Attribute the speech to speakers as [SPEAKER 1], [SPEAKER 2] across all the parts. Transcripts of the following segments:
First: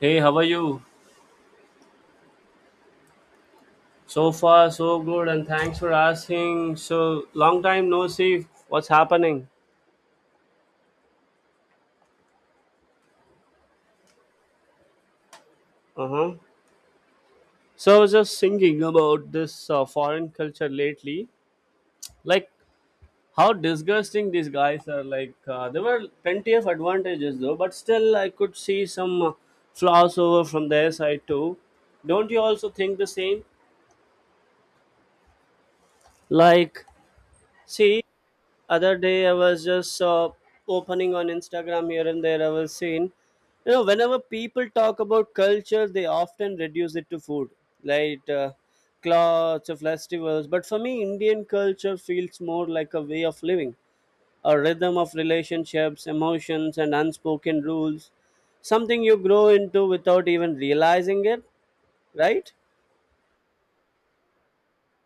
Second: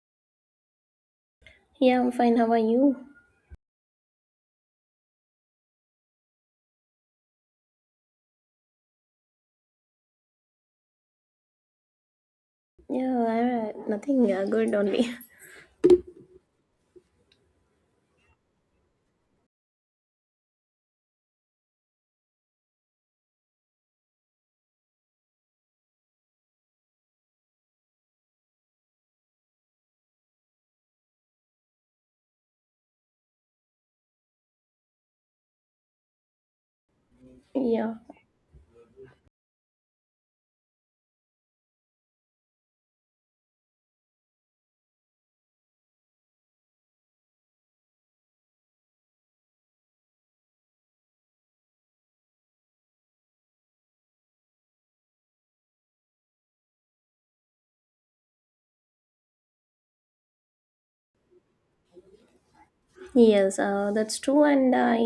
[SPEAKER 1] Hey, how are you?
[SPEAKER 2] Yeah, I'm fine. How are you?
[SPEAKER 1] So far, so good, and thanks for asking. So long time no see. What's happening?
[SPEAKER 2] Nothing. Good only.
[SPEAKER 1] Uh huh. So I was just thinking about this foreign culture lately, like how disgusting these guys are. Like, there were plenty of advantages though, but still I could see some flaws over from their side too. Don't you also think the same? Like,
[SPEAKER 2] Yeah.
[SPEAKER 1] see, other day I was just opening on Instagram. Here and there I was seeing, you know, whenever people talk about culture they often reduce it to food, like clothes or festivals, but for me Indian culture feels more like a way of living, a rhythm of relationships, emotions and unspoken rules, something you grow into without even realizing it, right?
[SPEAKER 2] Yes, that's true. And I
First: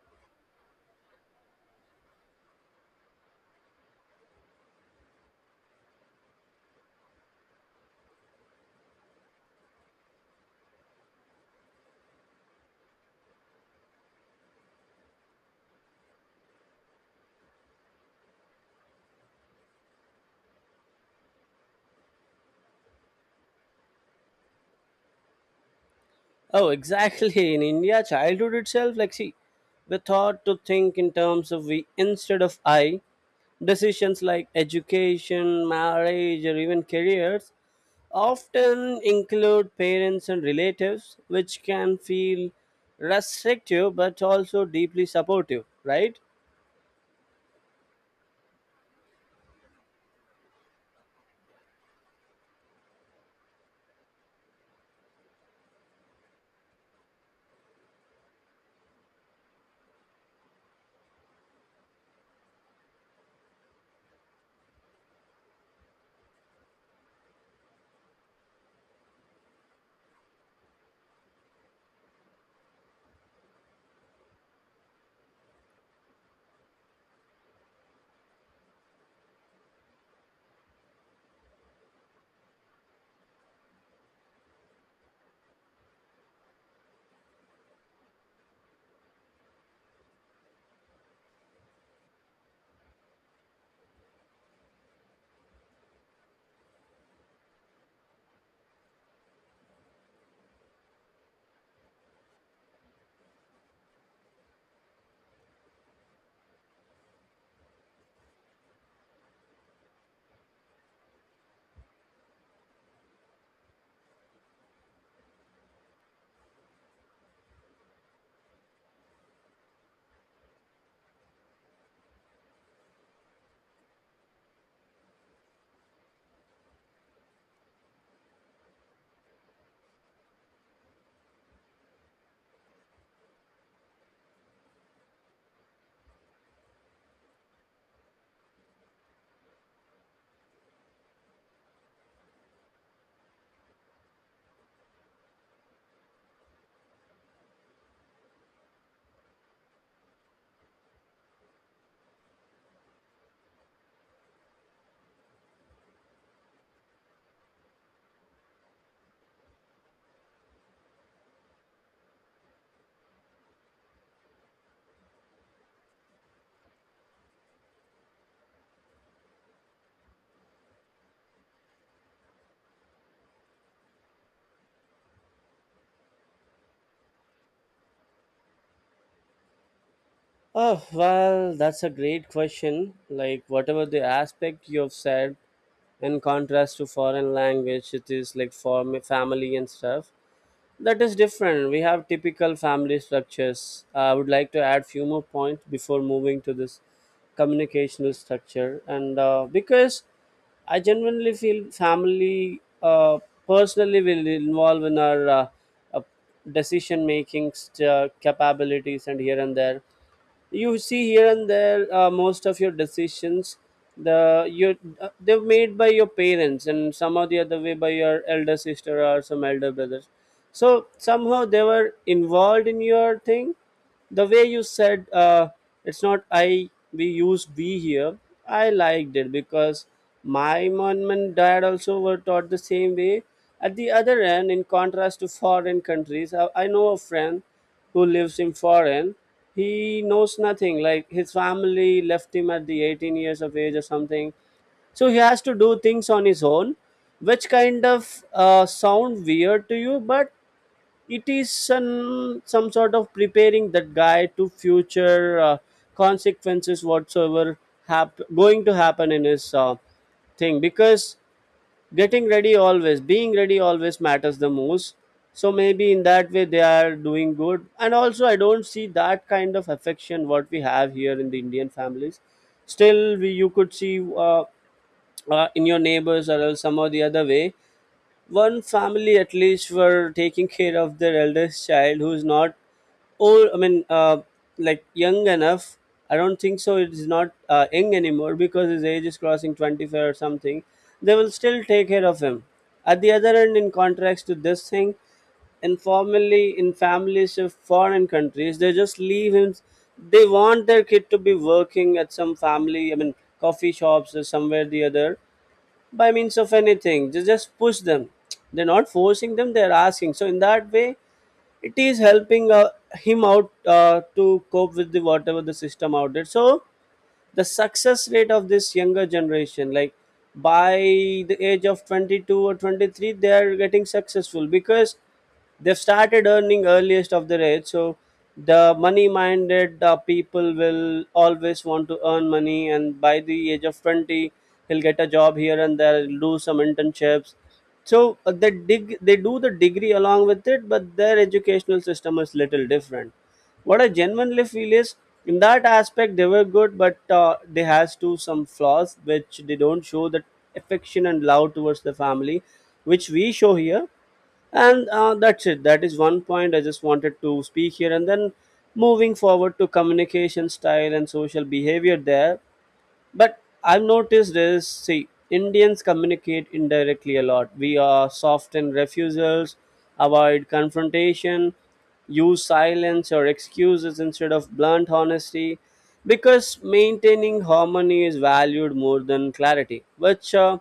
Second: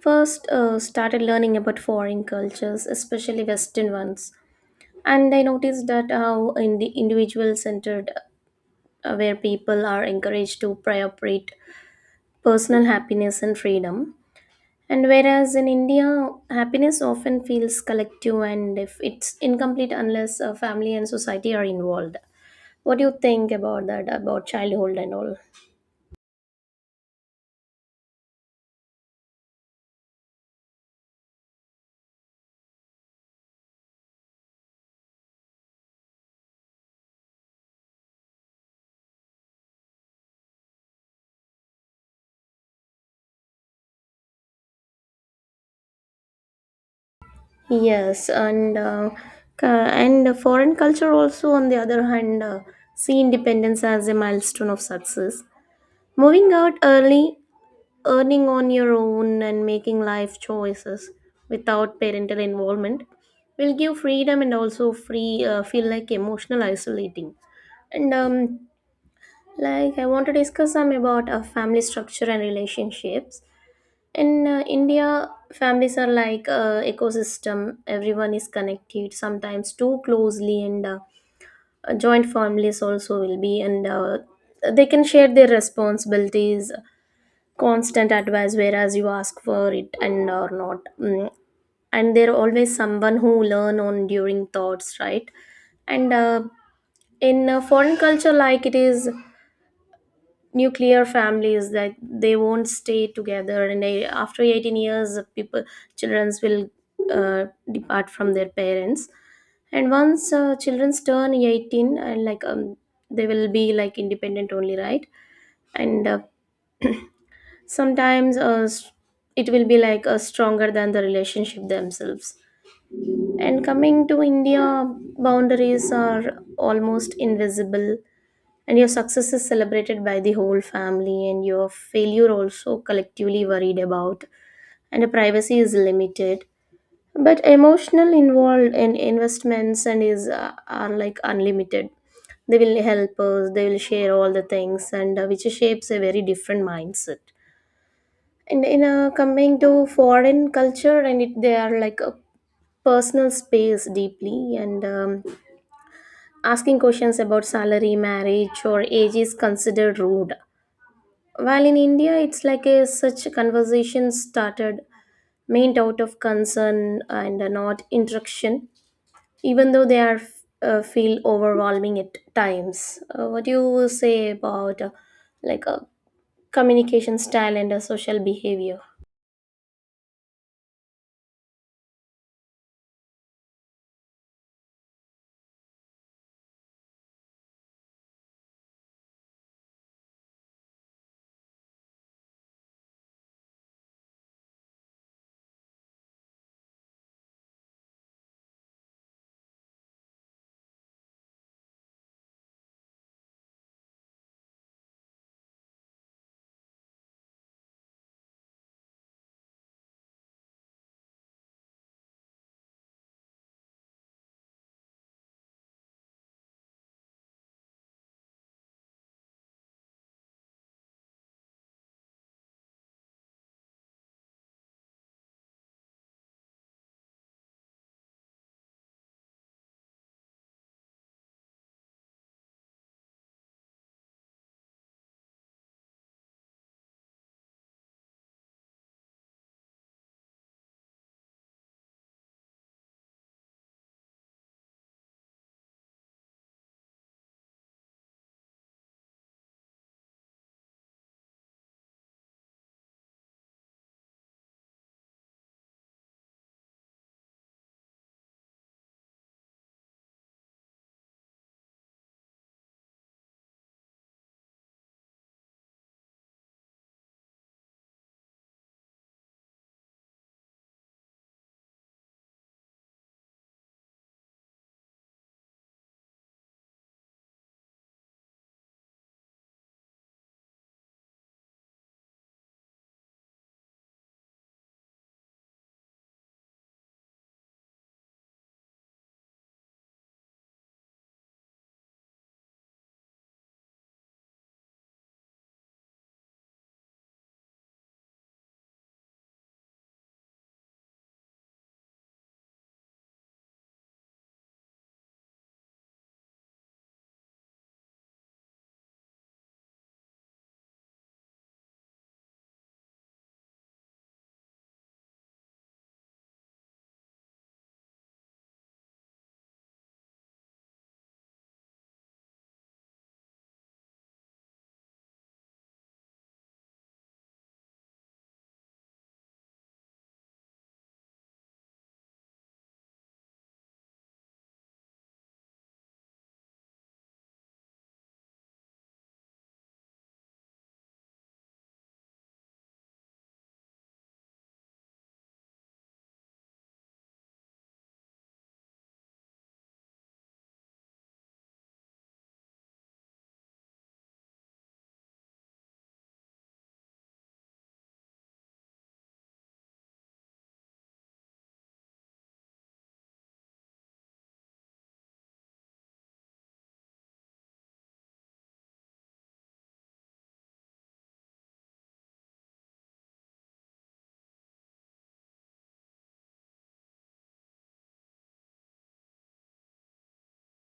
[SPEAKER 2] first started learning about foreign cultures, especially Western ones. And I noticed that how in the individual centered, where people are encouraged to prioritize personal happiness and freedom. And whereas in India, happiness often feels collective and if it's incomplete unless family and society are involved. What do you think about that, about childhood and all?
[SPEAKER 1] Oh, exactly. In India, childhood itself, like, see, we're taught to think in terms of we instead of I. Decisions like education, marriage, or even careers often include parents and relatives, which can feel restrictive but also deeply supportive, right?
[SPEAKER 2] Yes, and and foreign culture also, on the other hand, see independence as a milestone of success. Moving out early, earning on your own, and making life choices without parental involvement will give freedom and also free feel like emotional isolating. And like I want to discuss some about family structure and relationships. In india families are like ecosystem, everyone is connected sometimes too closely, and joint families also will be, and they can share their responsibilities, constant advice whereas you ask for it and or not. Mm, and there always someone who learn on during thoughts, right? And uh, in uh, foreign culture, like it is nuclear families that they won't stay together and they, after 18 years people childrens will uh, depart from their parents. And once childrens turn 18 and like they will be like independent only, right? and Sometimes it will be like stronger than the relationship themselves. And coming to india, boundaries are almost invisible, and your success is celebrated by the whole family and your failure also collectively worried about, and your privacy is limited, but emotional involved in investments and is are like unlimited. They will help us, they will share all the things, and which shapes a very different mindset. And in coming to foreign culture and it, they are like a personal space deeply, and asking questions about salary marriage or age is considered rude. While in India, it's like a such conversation started main out of concern and not interaction, even though they are feel overwhelming at times. What do you say about like a communication style and a social behavior?
[SPEAKER 1] Oh, well, that's a great question. Like, whatever the aspect you've said, in contrast to foreign language, it is like for me, family and stuff. That is different. We have typical family structures. I would like to add few more points before moving to this communicational structure. And because I genuinely feel family personally will involve in our uh, decision making capabilities, and here and there you see here and there most of your decisions the you they're made by your parents and somehow the other way by your elder sister or some elder brothers, so somehow they were involved in your thing. The way you said it's not I, we used we here. I liked it because my mom and dad also were taught the same way. At the other end, in contrast to foreign countries, I know a friend who lives in foreign. He knows nothing, like his family left him at the 18 years of age or something, so he has to do things on his own, which kind of sound weird to you, but it is an, some sort of preparing that guy to future consequences whatsoever going to happen in his thing, because getting ready always, being ready always matters the most. So maybe in that way they are doing good, and also I don't see that kind of affection what we have here in the Indian families. Still you could see in your neighbors or else some or the other way, one family at least were taking care of their eldest child who's not old, I mean like young enough. I don't think so, it's not young anymore because his age is crossing 25 or something. They will still take care of him. At the other end, in contrast to this thing, informally in families of foreign countries they just leave him. They want their kid to be working at some family, I mean coffee shops or somewhere the other, by means of anything. Just push them. They're not forcing them, they're asking. So in that way it is helping him out to cope with the whatever the system out there. So the success rate of this younger generation, like by the age of 22 or 23, they are getting successful because they've started earning earliest of the age. So the money minded people will always want to earn money, and by the age of 20 he'll get a job here and there, he'll do some internships. So they do the degree along with it, but their educational system is little different. What I genuinely feel is in that aspect they were good, but they has to some flaws, which they don't show that affection and love towards the family which we show here. And that's it. That is one point I just wanted to speak here. And then moving forward to communication style and social behavior there. But I've noticed this, see, Indians communicate indirectly a lot. We are soft in refusals, avoid confrontation, use silence or excuses instead of blunt honesty, because maintaining harmony is valued more than clarity, which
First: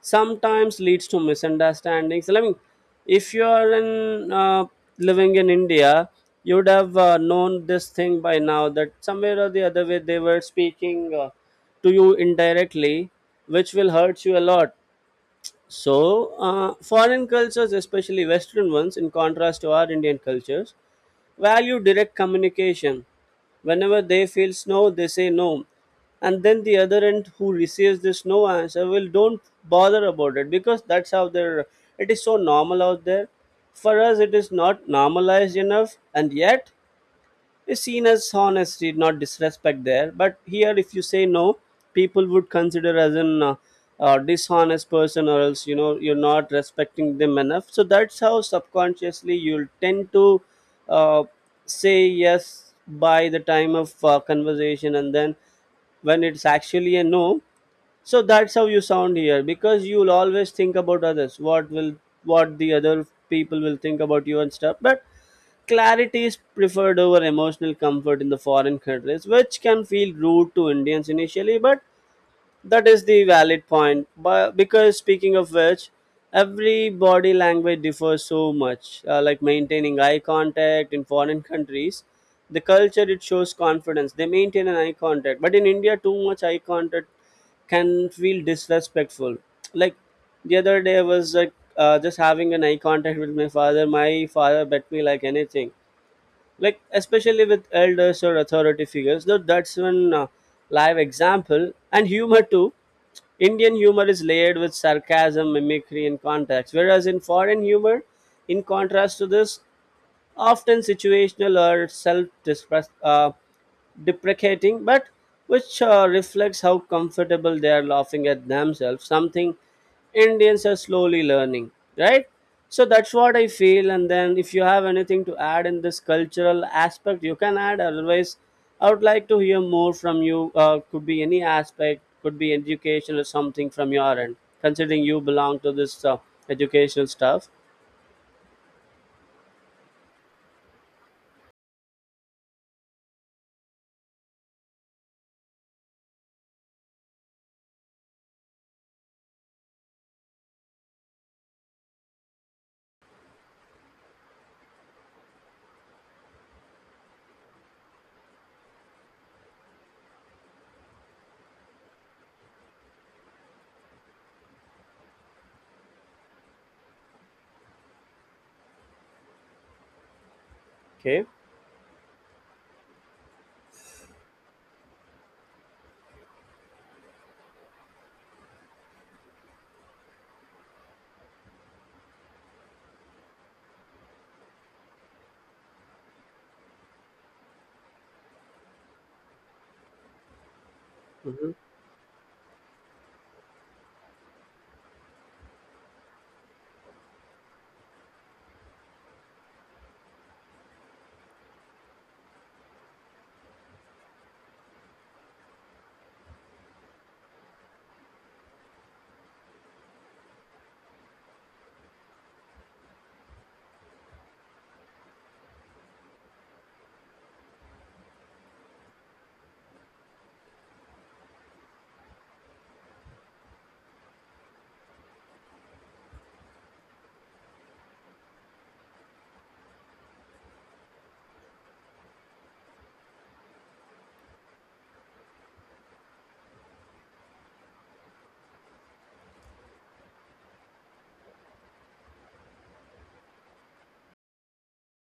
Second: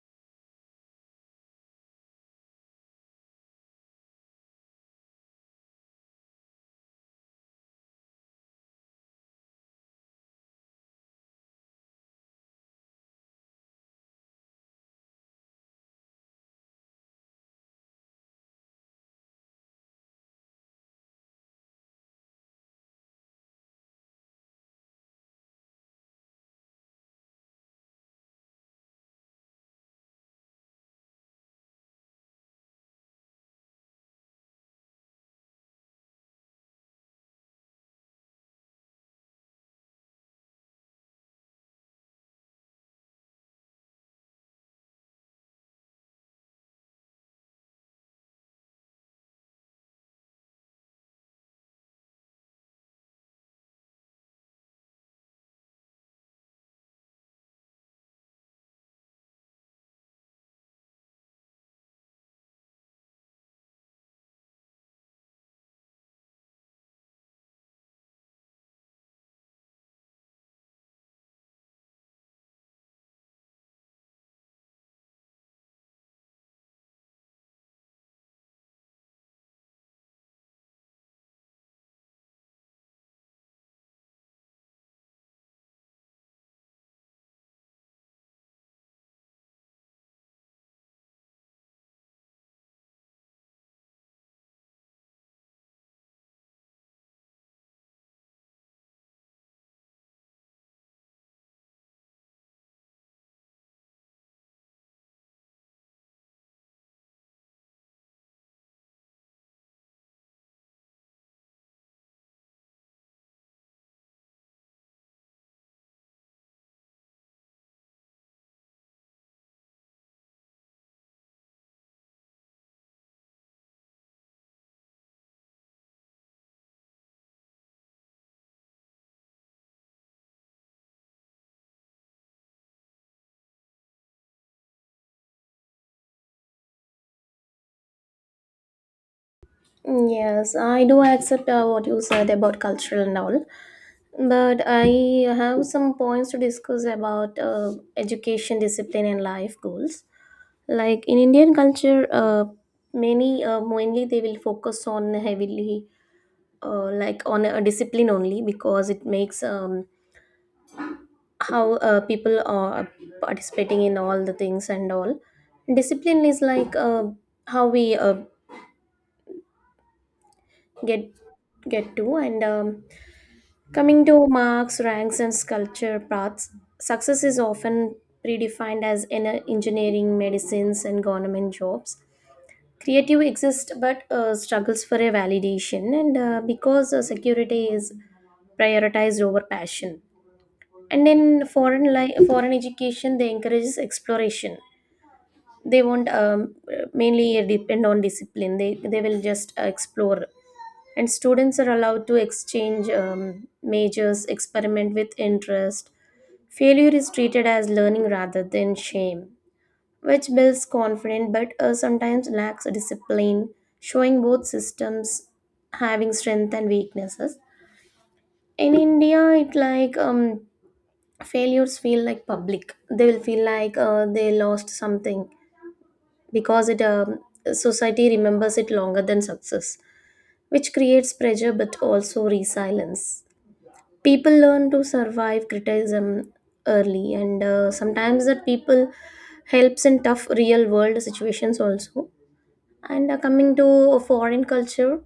[SPEAKER 1] sometimes leads to misunderstandings. I mean, if you are in living in India, you would have known this thing by now, that somewhere or the other way they were speaking to you indirectly, which will hurt you a lot. So, foreign cultures, especially Western ones, in contrast to our Indian cultures, value direct communication. Whenever they feel no, they say no. And then the other end who receives this no answer will don't bother about it, because that's how it is so normal out there. For us, it is not normalized enough, and yet is seen as honesty, not disrespect there. But here, if you say no, people would consider as an dishonest person, or else you know you're not respecting them enough. So that's how subconsciously you'll tend to uh, say yes by the time of conversation, and then when it's actually a no. So that's how you sound here, because you'll always think about others, what the other people will think about you and stuff. But clarity is preferred over emotional comfort in the foreign countries, which can feel rude to Indians initially, but that is the valid point. But because, speaking of which, every body language differs so much. Like maintaining eye contact in foreign countries, the culture, it shows confidence. They maintain an eye contact, but in India, too much eye contact can feel disrespectful. Like the other day, I was like just having an eye contact with my father. My father bet me like anything, like especially with elders or authority figures, though that's one live example. And humor too, Indian humor is layered with sarcasm, mimicry and context, whereas in foreign humor, in contrast to this, often situational or self deprecating, but which reflects how comfortable they are laughing at themselves, something Indians are slowly learning, right? So that's what I feel. And then if you have anything to add in this cultural aspect, you can add. Otherwise, I would like to hear more from you. Could be any aspect, could be education or something from your end, considering you belong to this educational stuff.
[SPEAKER 2] Yes, I do accept what you said about cultural and all, but I have some points to discuss about education, discipline, and life goals. Like in Indian culture, many mainly they will focus on heavily like on a discipline only, because it makes how people are participating in all the things and all. Discipline is like how we get
[SPEAKER 1] Okay.
[SPEAKER 2] get to, and coming to marks, ranks, and culture paths. Success is often predefined as in engineering, medicines, and government jobs. Creative exists but struggles for a validation, and because security is prioritized over passion. And in
[SPEAKER 1] Mhm.
[SPEAKER 2] foreign education they encourages exploration. They won't mainly depend on discipline, they will just explore. And students are allowed to exchange majors, experiment with interest. Failure is treated as learning rather than shame, which builds confidence but sometimes lacks discipline, showing both systems having strength and weaknesses. In India, it like failures feel like public. They will feel like they lost something, because it society remembers it longer than success, which creates pressure but also resilience. People learn to survive criticism early, and sometimes that people helps in tough real world situations also. And coming to foreign culture,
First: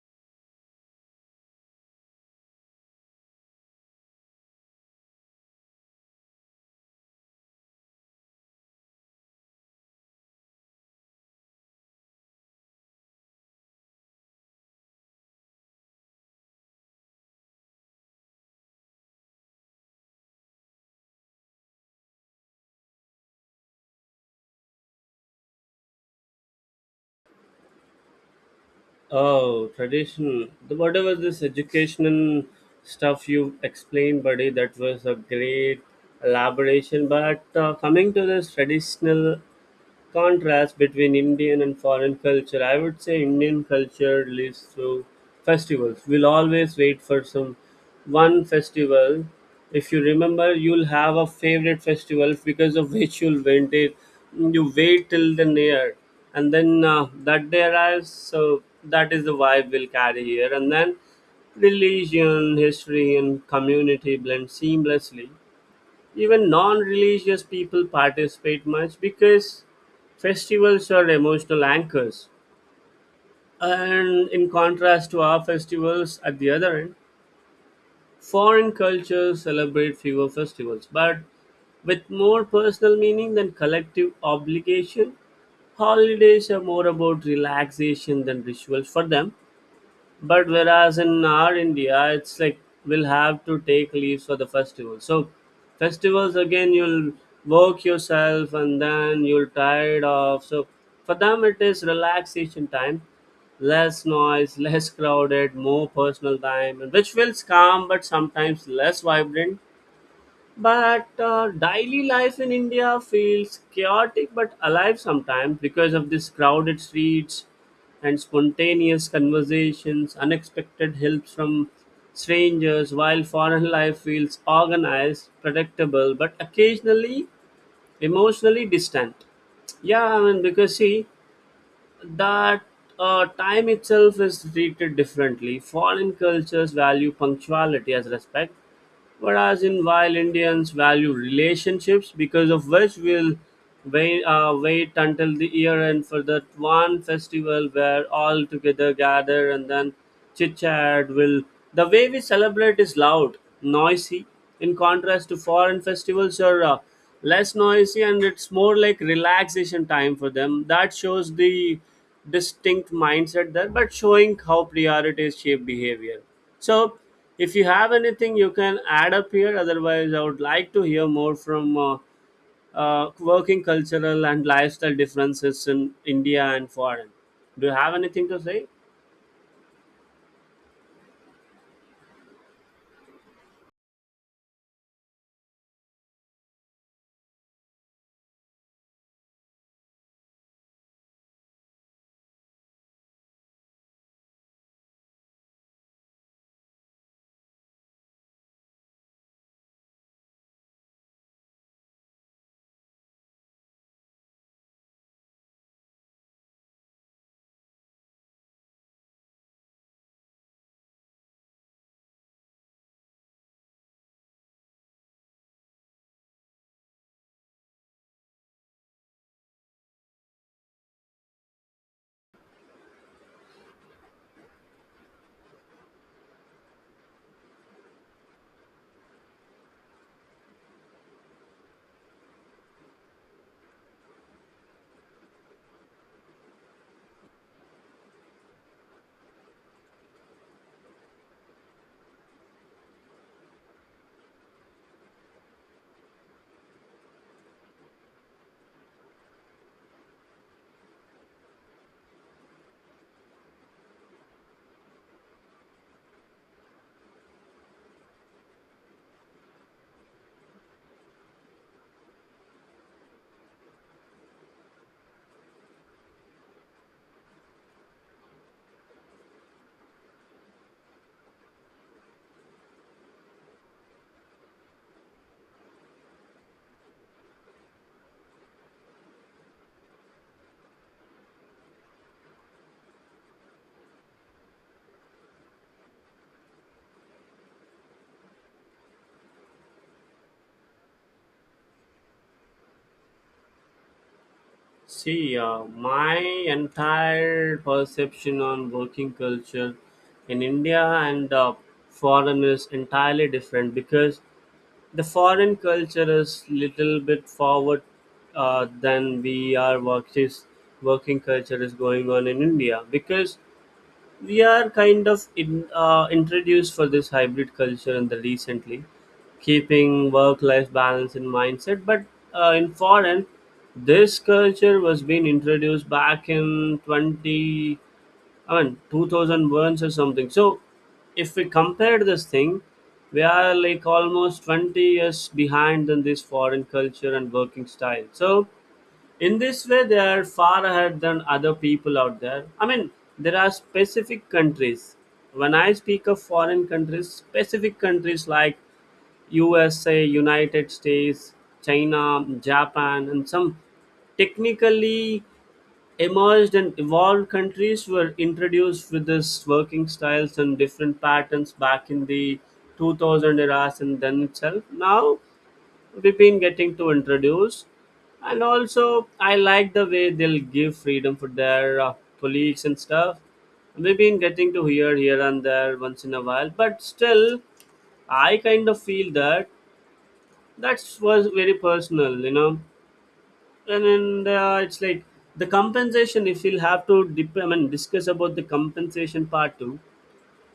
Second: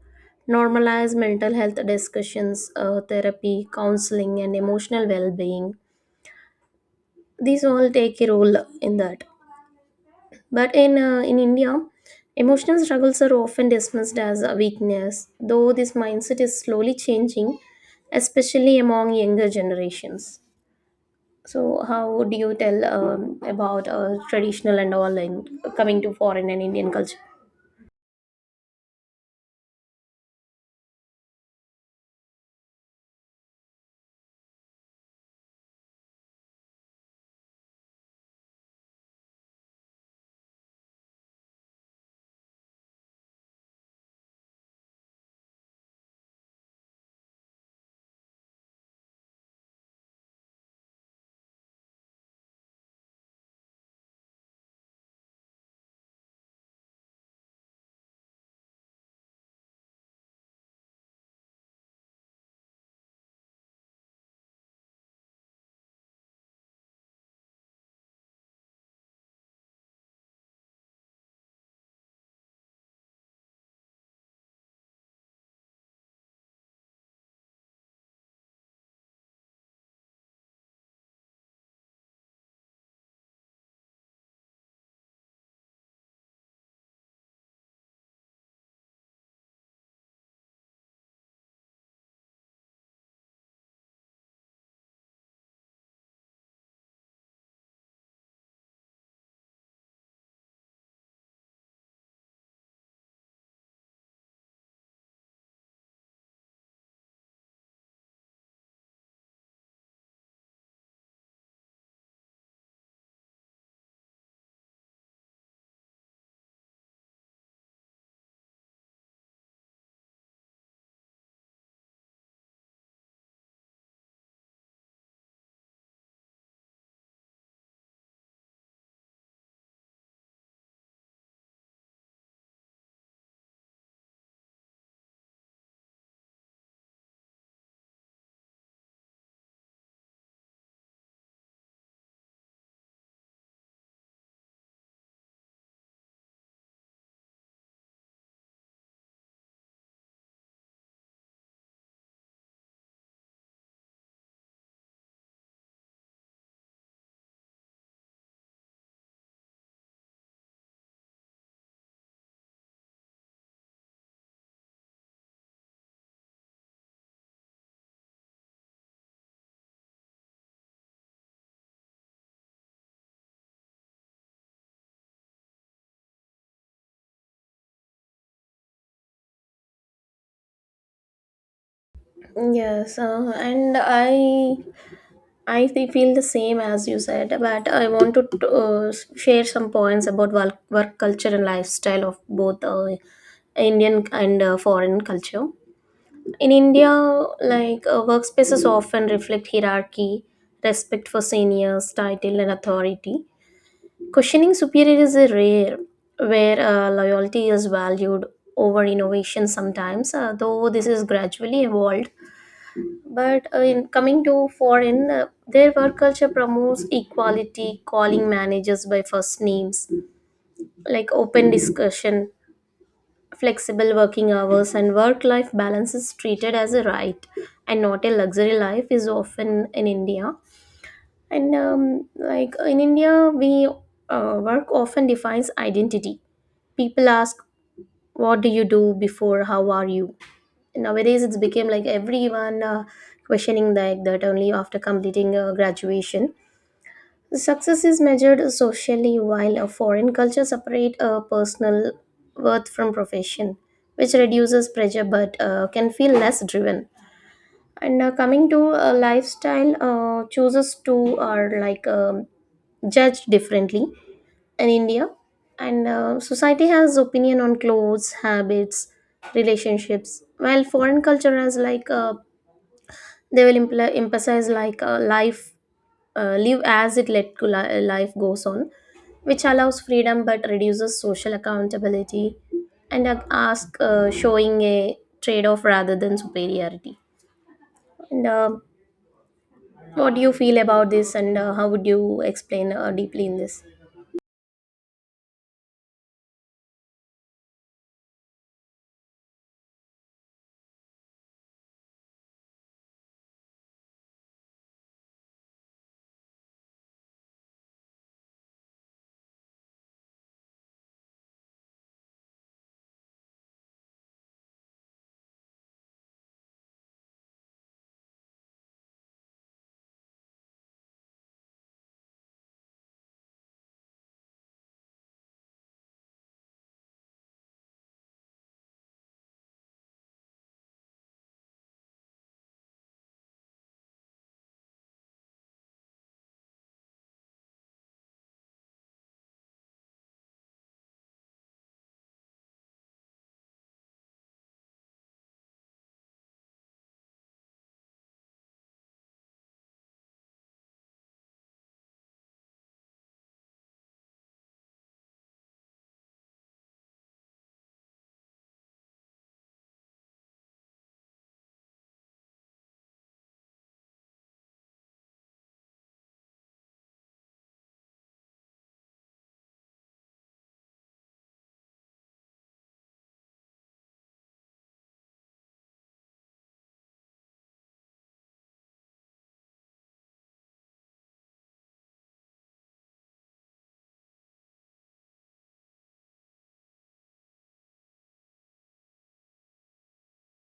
[SPEAKER 2] normalize mental health discussions, therapy, counseling, and emotional well-being. These all take a role in that. But in India, emotional struggles are often dismissed as a weakness, though this mindset is slowly changing, especially among younger generations. So, how do you tell about traditional and all in coming to foreign and Indian culture?
[SPEAKER 1] Oh, tradition! Whatever this educational stuff you explained, buddy, that was a great elaboration. But coming to this traditional contrast between Indian and foreign culture, I would say Indian culture lives through festivals. We'll always wait for some one festival. If you remember, you'll have a favorite festival because of which you'll wait it. You wait till the near, and then that day arrives. So that is the vibe we'll carry here, and then religion, history, and community blend seamlessly. Even non-religious people participate much, because festivals are emotional anchors. And in contrast to our festivals, at the other end, foreign cultures celebrate fewer festivals but with more personal meaning than collective obligation. Holidays are more about relaxation than rituals for them, but whereas in our India, it's like we'll have to take leaves for the festival. So festivals again, you'll work yourself and then you'll tired off. So for them it is relaxation time, less noise less crowded, more personal time, and which feels calm but sometimes less vibrant. But daily life in India feels chaotic but alive sometimes, because of these crowded streets and spontaneous conversations, unexpected helps from strangers, while foreign life feels organized, predictable, but occasionally emotionally distant. Yeah, I mean, because see, that time itself is treated differently. Foreign cultures value punctuality as respect, whereas in while Indians value relationships, because of which we'll wait until the year end for that one festival where all together gather and then chit chat. Will The way we celebrate is loud, noisy, in contrast to foreign festivals are less noisy and it's more like relaxation time for them. That shows the distinct mindset there, but showing how priorities shape behavior. So if you have anything, you can add up here. Otherwise, I would like to hear more from working cultural and lifestyle differences in India and foreign. Do you have anything to say?
[SPEAKER 2] Yes, and I feel the same as you said, but I want to share some points about work, work culture and lifestyle of both Indian and foreign culture. In India, like workspaces often reflect hierarchy, respect for seniors, title, and authority. Questioning superior is a rare, where loyalty is valued over innovation sometimes, though this is gradually evolved. But in coming to foreign, their work culture promotes equality, calling managers by first names, like open discussion, flexible working hours, and work life balance is treated as a right and not a luxury. Life is often in India. And like in India, we work often defines identity. People ask, "What do you do before? How are you?" Nowadays it's became like everyone questioning like that only after completing graduation. Success is measured socially, while a foreign culture separate personal worth from profession, which reduces pressure but can feel less driven. And coming to lifestyle chooses to are like judged differently in india, and society has opinion on clothes, habits, relationships, while foreign culture has like they will emphasize like life live as it, life goes on, which allows freedom but reduces social accountability, and ask showing a trade-off rather than superiority. And what do you feel about this, and how would you explain deeply in this?
[SPEAKER 1] See, my entire perception on working culture in India and foreign is entirely different, because the foreign culture is little bit forward than we are. What is working culture is going on in India? Because we are kind of in, introduced for this hybrid culture in the recently, keeping work-life balance in mindset. But in foreign, this culture was being introduced back in 20 and 2000 burns or something. So if we compare this thing, we are like almost 20 years behind than this foreign culture and working style. So in this way, they are far ahead than other people out there. I mean, there are specific countries. When I speak of foreign countries, specific countries like USA, United States, China, Japan, and some technically emerged and evolved countries were introduced with this working styles and different patterns back in the 2000 eras and then itself. Now we've been getting to introduce, and also I like the way they'll give freedom for their colleagues and stuff. We've been getting to hear here and there once in a while, but still I kind of feel that that was very personal. And it's like the compensation, if you'll have to dip, I mean, discuss about the compensation part too,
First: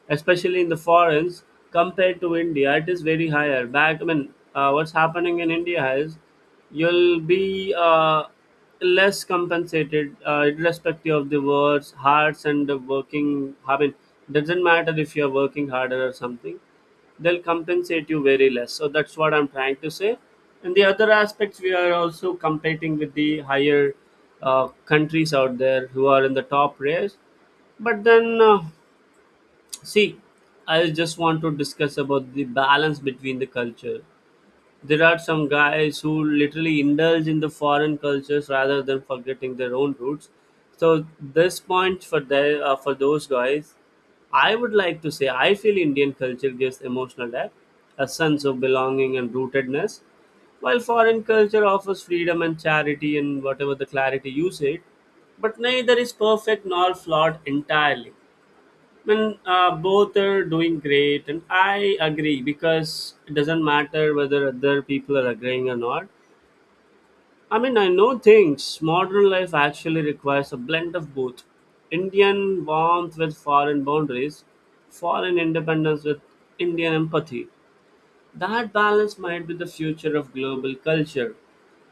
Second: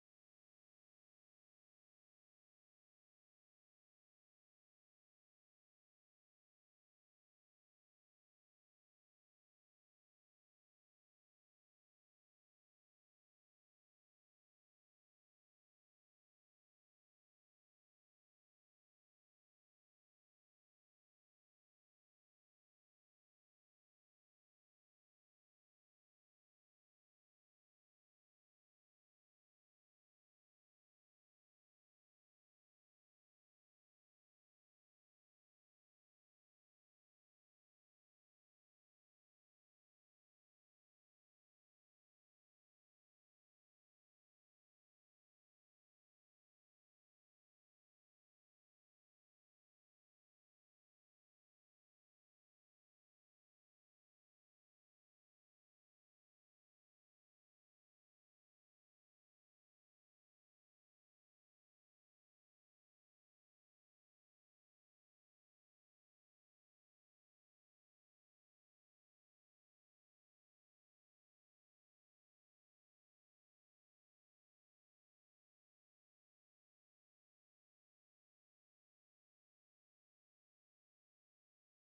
[SPEAKER 1] especially in the foreigns compared to India. It is very higher. Back, I mean, what's happening in India is you'll be less compensated irrespective of the words, hearts, and the working. I mean, doesn't matter if you're working harder or something. They'll compensate you very less. So that's what I'm trying to say. And the other aspects, we are also competing with the higher countries out there who are in the top race. But then, see, I just want to discuss about the balance between the culture. There are some guys who literally indulge in the foreign cultures rather than forgetting their own roots. So this point for for those guys, I would like to say I feel Indian culture gives emotional depth, a sense of belonging and rootedness, while foreign culture offers freedom and charity and whatever the clarity you said, but neither is perfect nor flawed entirely. When Both are doing great, and I agree because it doesn't matter whether other people are agreeing or not. I mean, I know things. Modern life actually requires a blend of both Indian warmth with foreign boundaries, foreign independence with Indian empathy. That balance might be the future of global culture.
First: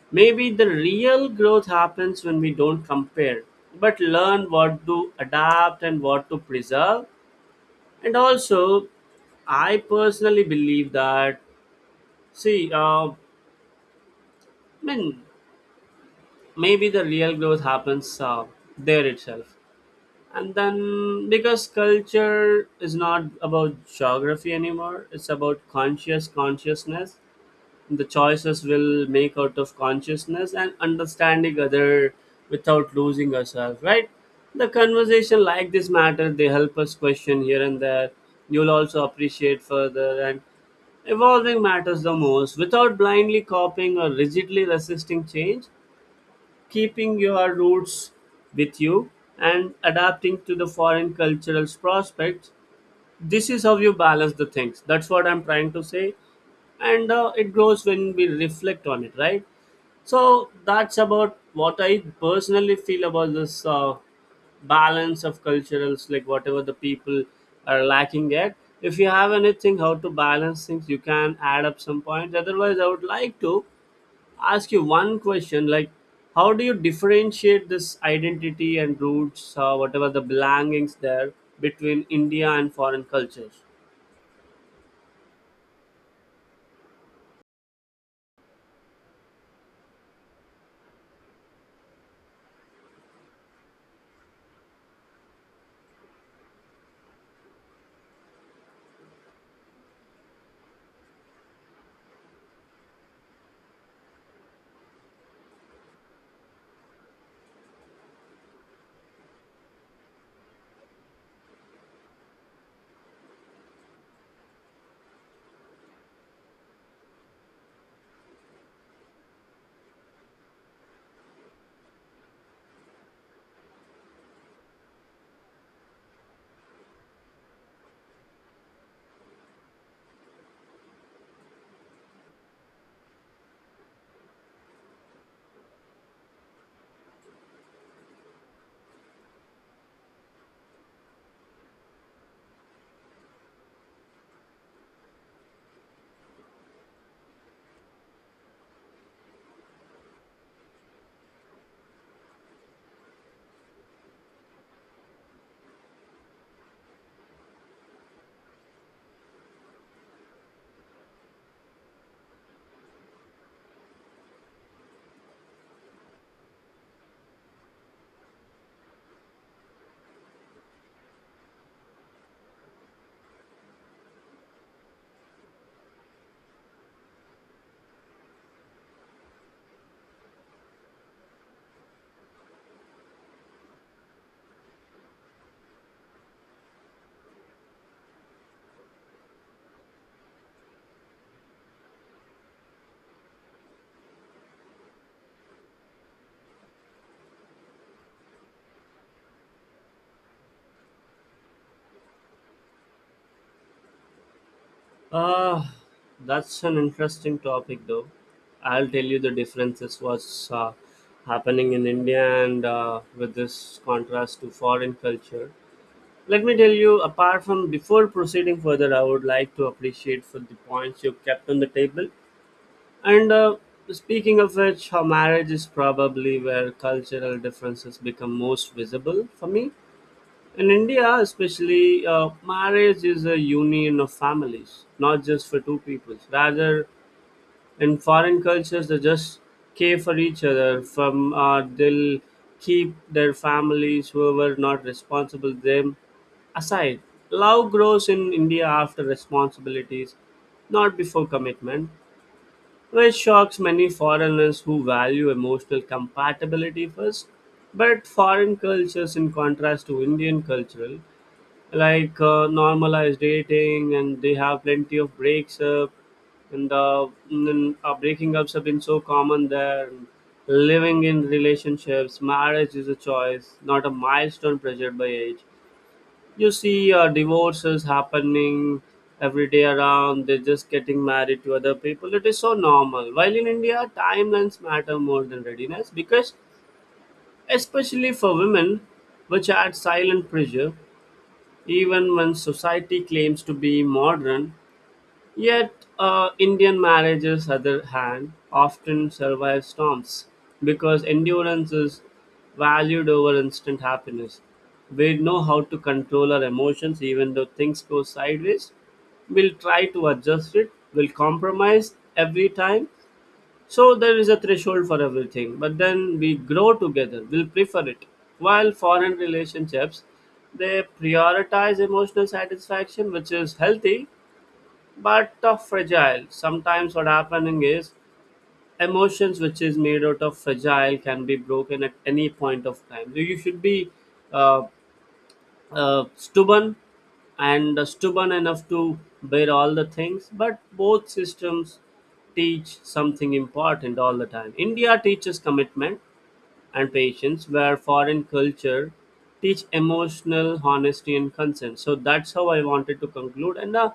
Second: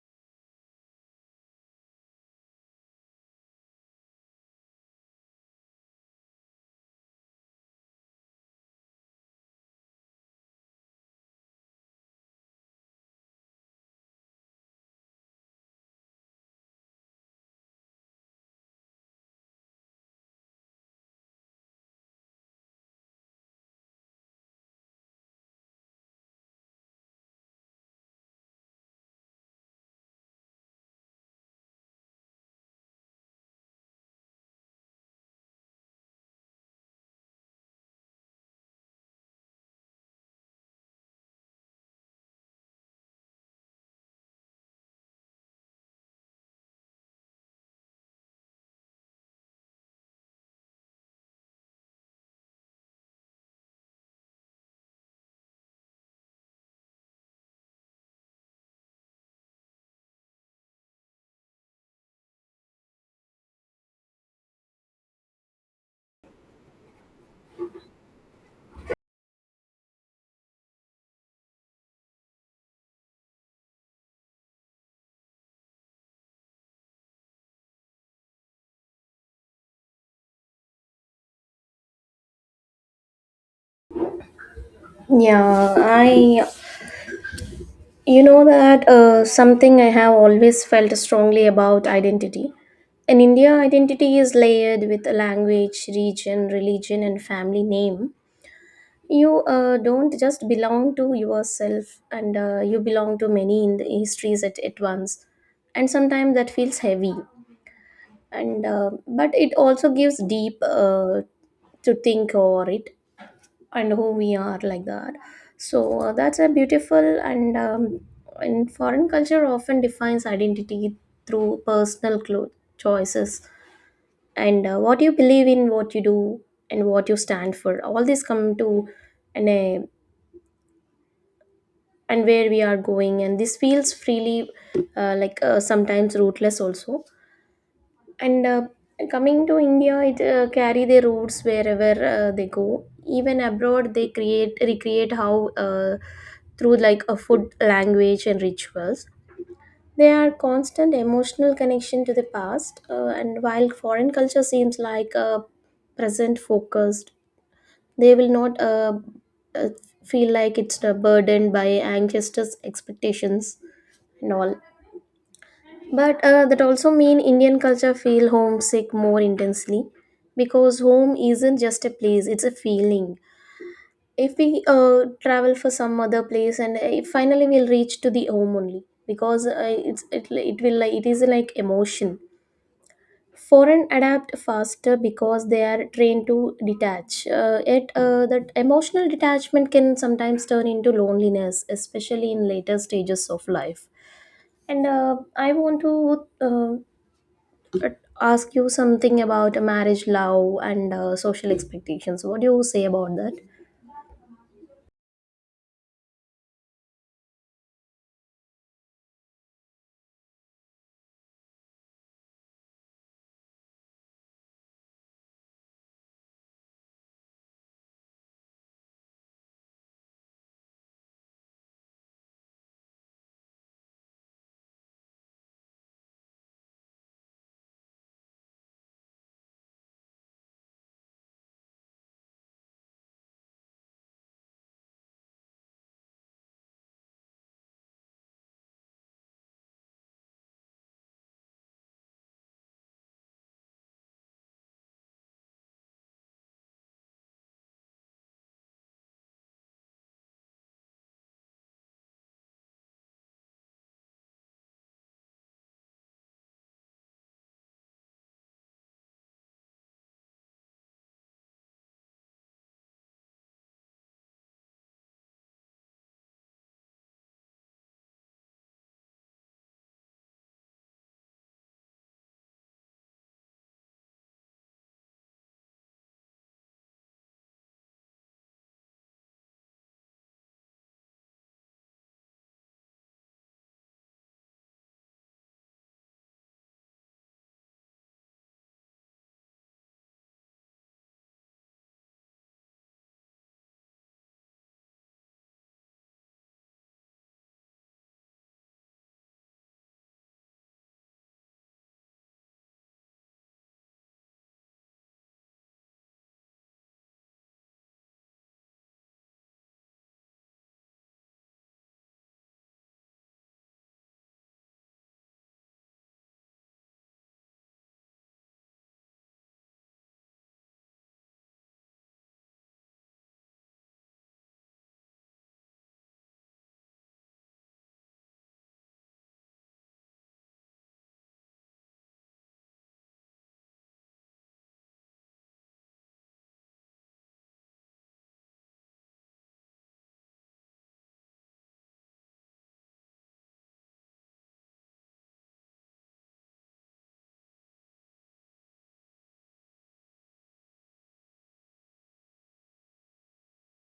[SPEAKER 1] Maybe the real growth happens when we don't compare, but learn what to adapt and what to preserve. And also, I personally believe that. See, I mean, maybe the real growth happens there itself. And then because culture is not about geography anymore, it's about conscious consciousness. The choices will make out of consciousness and understanding other without losing ourselves, right? The conversation like this matter, they help us question here and there. You'll also appreciate further, and evolving matters the most without blindly copying or rigidly resisting change, keeping your roots with you and adapting to the foreign cultural prospects. This is how you balance the things. That's what I'm trying to say. And it grows when we reflect on it, right? So that's about what I personally feel about this balance of culturals, like whatever the people are lacking at. If you have anything how to balance things, you can add up some points. Otherwise, I would like to ask you one question, like how do you differentiate this identity and roots, whatever the belongings there between India and foreign cultures?
[SPEAKER 2] Yeah, I You know that something I have always felt strongly about identity. In India, identity is layered with language, region, religion, and family name. You don't just belong to yourself, and you belong to many in the histories at once. And sometimes that feels heavy. And but it also gives deep to think over it, and who we are like that. So that's a beautiful, and foreign culture often defines identity through choices, and what you believe in, what you do, and what you stand for, all this come to, and and where we are going, and this feels freely like sometimes rootless also. And coming to india, it carry their roots wherever they go, even abroad they create recreate how through like a food, language and rituals. They are constant emotional connection to the past, and while foreign culture seems like present focused. They will not uh, feel like it's burdened by ancestors expectations and all. But that also mean Indian culture feel homesick more intensely, because home isn't just a place, it's a feeling. If we travel for some other place, and finally we'll reach to the home only because it will like it is like emotion. Foreign adapt faster because they are trained to detach. Yet that emotional detachment can sometimes turn into loneliness, especially in later stages of life. And I want to but ask you something about marriage, love and social expectations. What do you say about that?
[SPEAKER 1] uh, that's an interesting topic though. I'll tell you the differences, what's happening in India and with this contrast to foreign culture. Let me tell you apart from before proceeding further, I would like to appreciate for the points you kept on the table. And speaking of which, her marriage is probably where cultural differences become most visible for me. In India, especially, marriage is a union of families, not just for two peoples. Rather, in foreign cultures, they just care for each other. From They'll keep their families, whoever not responsible them, aside. Love grows in India after responsibilities, not before commitment, which shocks many foreigners who value emotional compatibility first. But foreign cultures, in contrast to Indian cultural, like normalized dating, and they have plenty of breaks up, and breaking ups have been so common there. And living in relationships, marriage is a choice, not a milestone pressured by age. You see, divorces happening every day around. They're just getting married to other people. It is so normal. While in India, timelines matter more than readiness because, especially for women, which adds silent pressure, even when society claims to be modern. Yet, Indian marriages, other hand, often survive storms because endurance is valued over instant happiness. We know how to control our emotions even though things go sideways. We'll try to adjust it, we'll compromise every time. So, there is a threshold for everything, but then we grow together, we'll prefer it. While foreign relationships, they prioritize emotional satisfaction, which is healthy but of fragile. Sometimes what happening is emotions which is made out of fragile can be broken at any point of time. So you should be uh, stubborn and stubborn enough to bear all the things. But both systems teach something important all the time. India teaches commitment and patience, where foreign culture teach emotional honesty and consent. So that's how I wanted to conclude. And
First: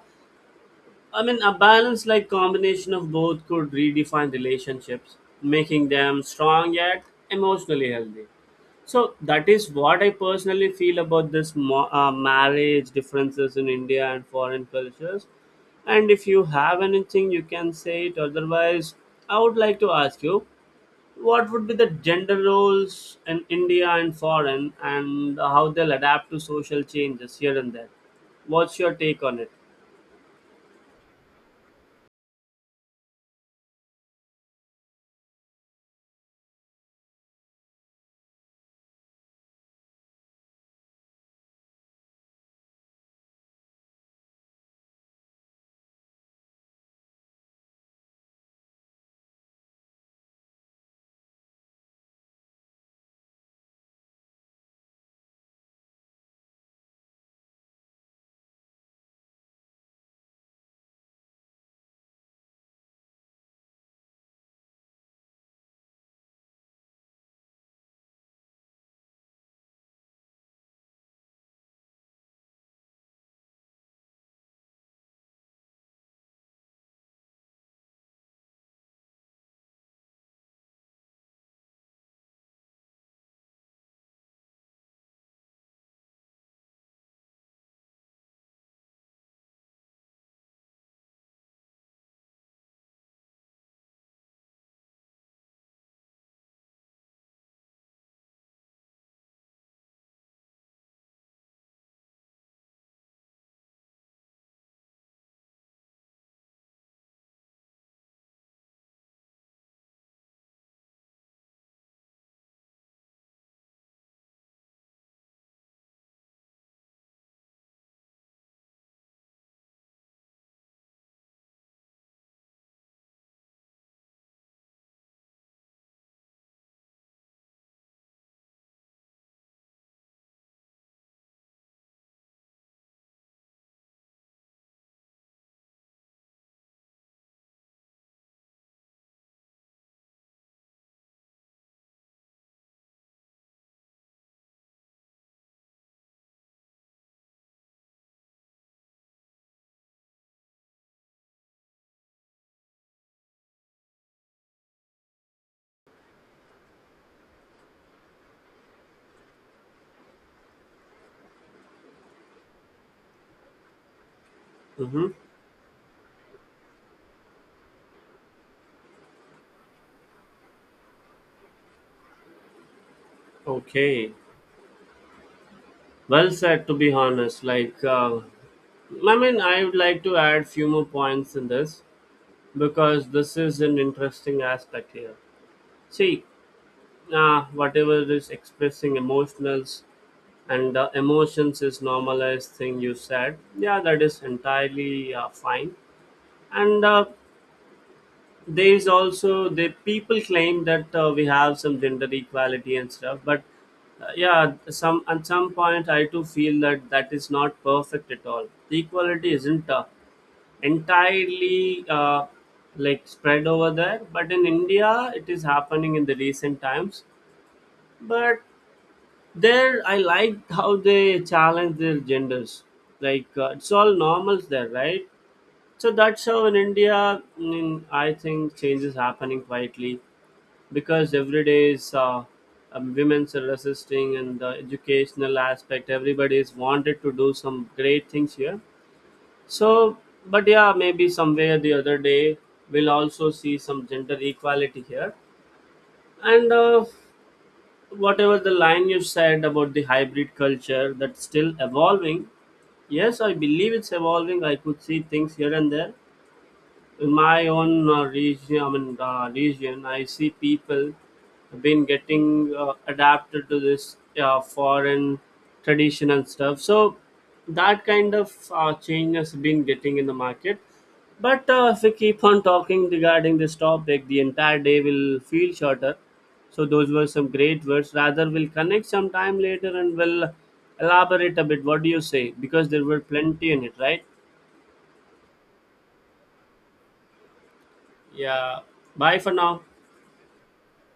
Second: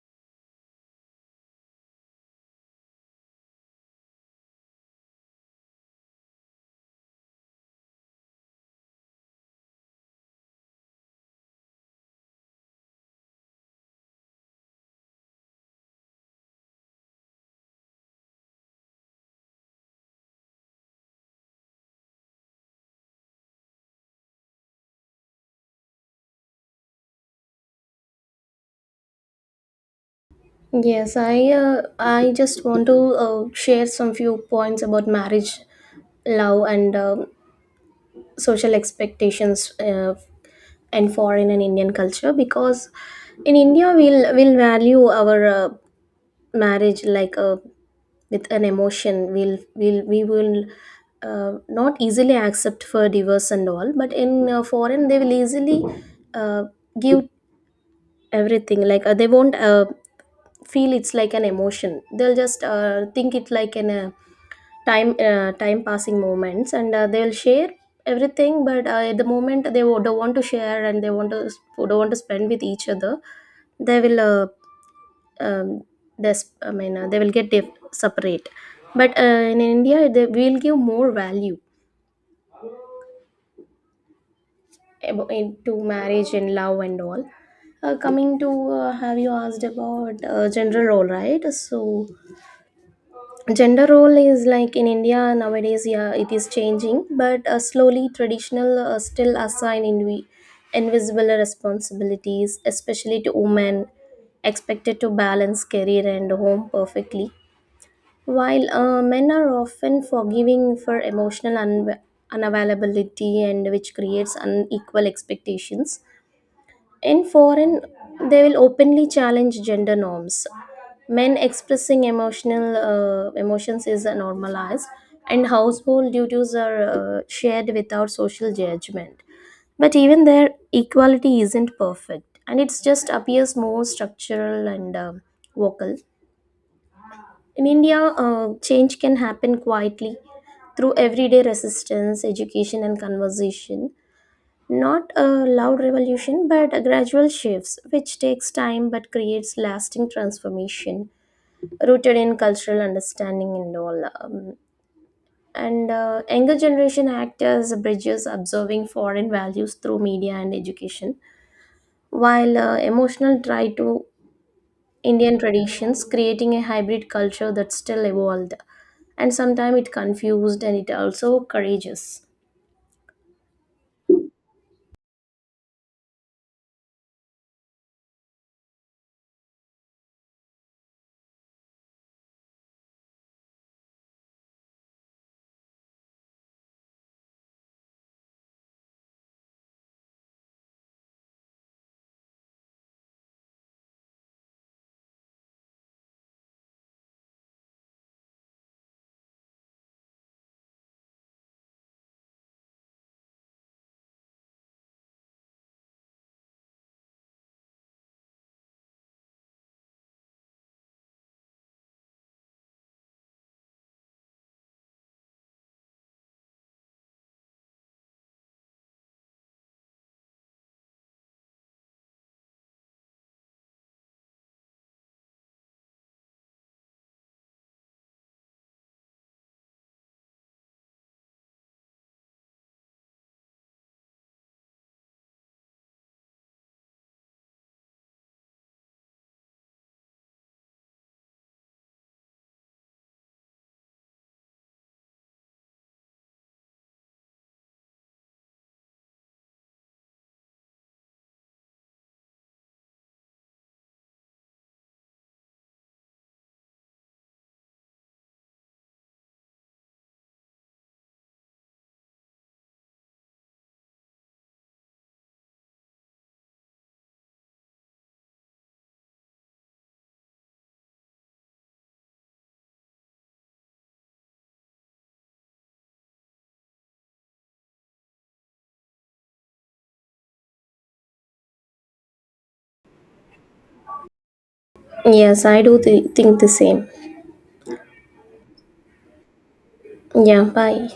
[SPEAKER 1] I mean, a balanced like combination of both could redefine relationships, making them strong yet emotionally healthy. So that is what I personally feel about this marriage differences in India and foreign cultures. And if you have anything, you can say it. Otherwise, I would like to ask you, what would be the gender roles in India and foreign, and how they'll adapt to social changes here and there? What's your take on it?
[SPEAKER 2] Yes, I just want to share some few points about marriage, love and social expectations and foreign and indian culture. Because in india we'll value our marriage like a with an emotion. We'll, we'll we will uh, not easily accept for divorce and all, but in foreign they will easily uh, give everything. Like they won't feel it's like an emotion, they'll just think it like an time passing moments, and they'll share everything. But at the moment they don't want to share, and they want to don't want to spend with each other, they will um, this I mean they will get separate. But in india they will give more value to marriage and love and all. Coming to have you asked about gender role, right? So gender role is like in india nowadays, yeah, it is changing but slowly. Traditional still assign invisible responsibilities, especially to women, expected to balance career and home perfectly. While men are often forgiving for unavailability, and which creates unequal expectations. In foreign, they will openly challenge gender norms. Men expressing emotional emotions is normalized, and household duties are shared without social judgment. But even there, equality isn't perfect, and it just appears more structural and vocal. In India, change can happen quietly through everyday resistance, education, and conversation. Not a loud revolution, but a gradual shifts, which takes time but creates lasting transformation, rooted in cultural understanding and all. And Younger generation act as bridges, observing foreign values through media and education, while emotional try to
[SPEAKER 1] Mm-hmm.
[SPEAKER 2] Indian traditions, creating a hybrid culture that still evolved. And sometimes it confused and it also courageous.
[SPEAKER 1] Okay. Well said, to be honest. Like, I mean, I would like to add few more points in this because this is an interesting aspect here. See, whatever is expressing emotionals and emotions is normalized thing you said. Yeah, that is entirely fine. And there is also the people claim that we have some gender equality and stuff. But yeah, some at some point I too feel that that is not perfect at all. The equality isn't entirely like spread over there, but in India it is happening in the recent times. But there I liked how they challenge their genders. Like it's all normals there, right? So that's how in India, I think change is happening quietly, because every day is women's are resisting and the educational aspect. Everybody is wanted to do some great things here. So but yeah, maybe somewhere the other day we'll also see some gender equality here. And whatever the line you said about the hybrid culture, that's still evolving. Yes, I believe it's evolving. I could see things here and there in my own region, I mean region, I see people have been getting adapted to this foreign tradition and stuff. So that kind of change has been getting in the market. But if we keep on talking regarding this topic, the entire day will feel shorter. So those were some great words. Rather, we'll connect sometime later and we'll elaborate a bit. What do you say? Because there were plenty in it, right?
[SPEAKER 2] Yes, I do think the same.
[SPEAKER 1] Yeah. Bye for now.
[SPEAKER 2] Yeah, bye.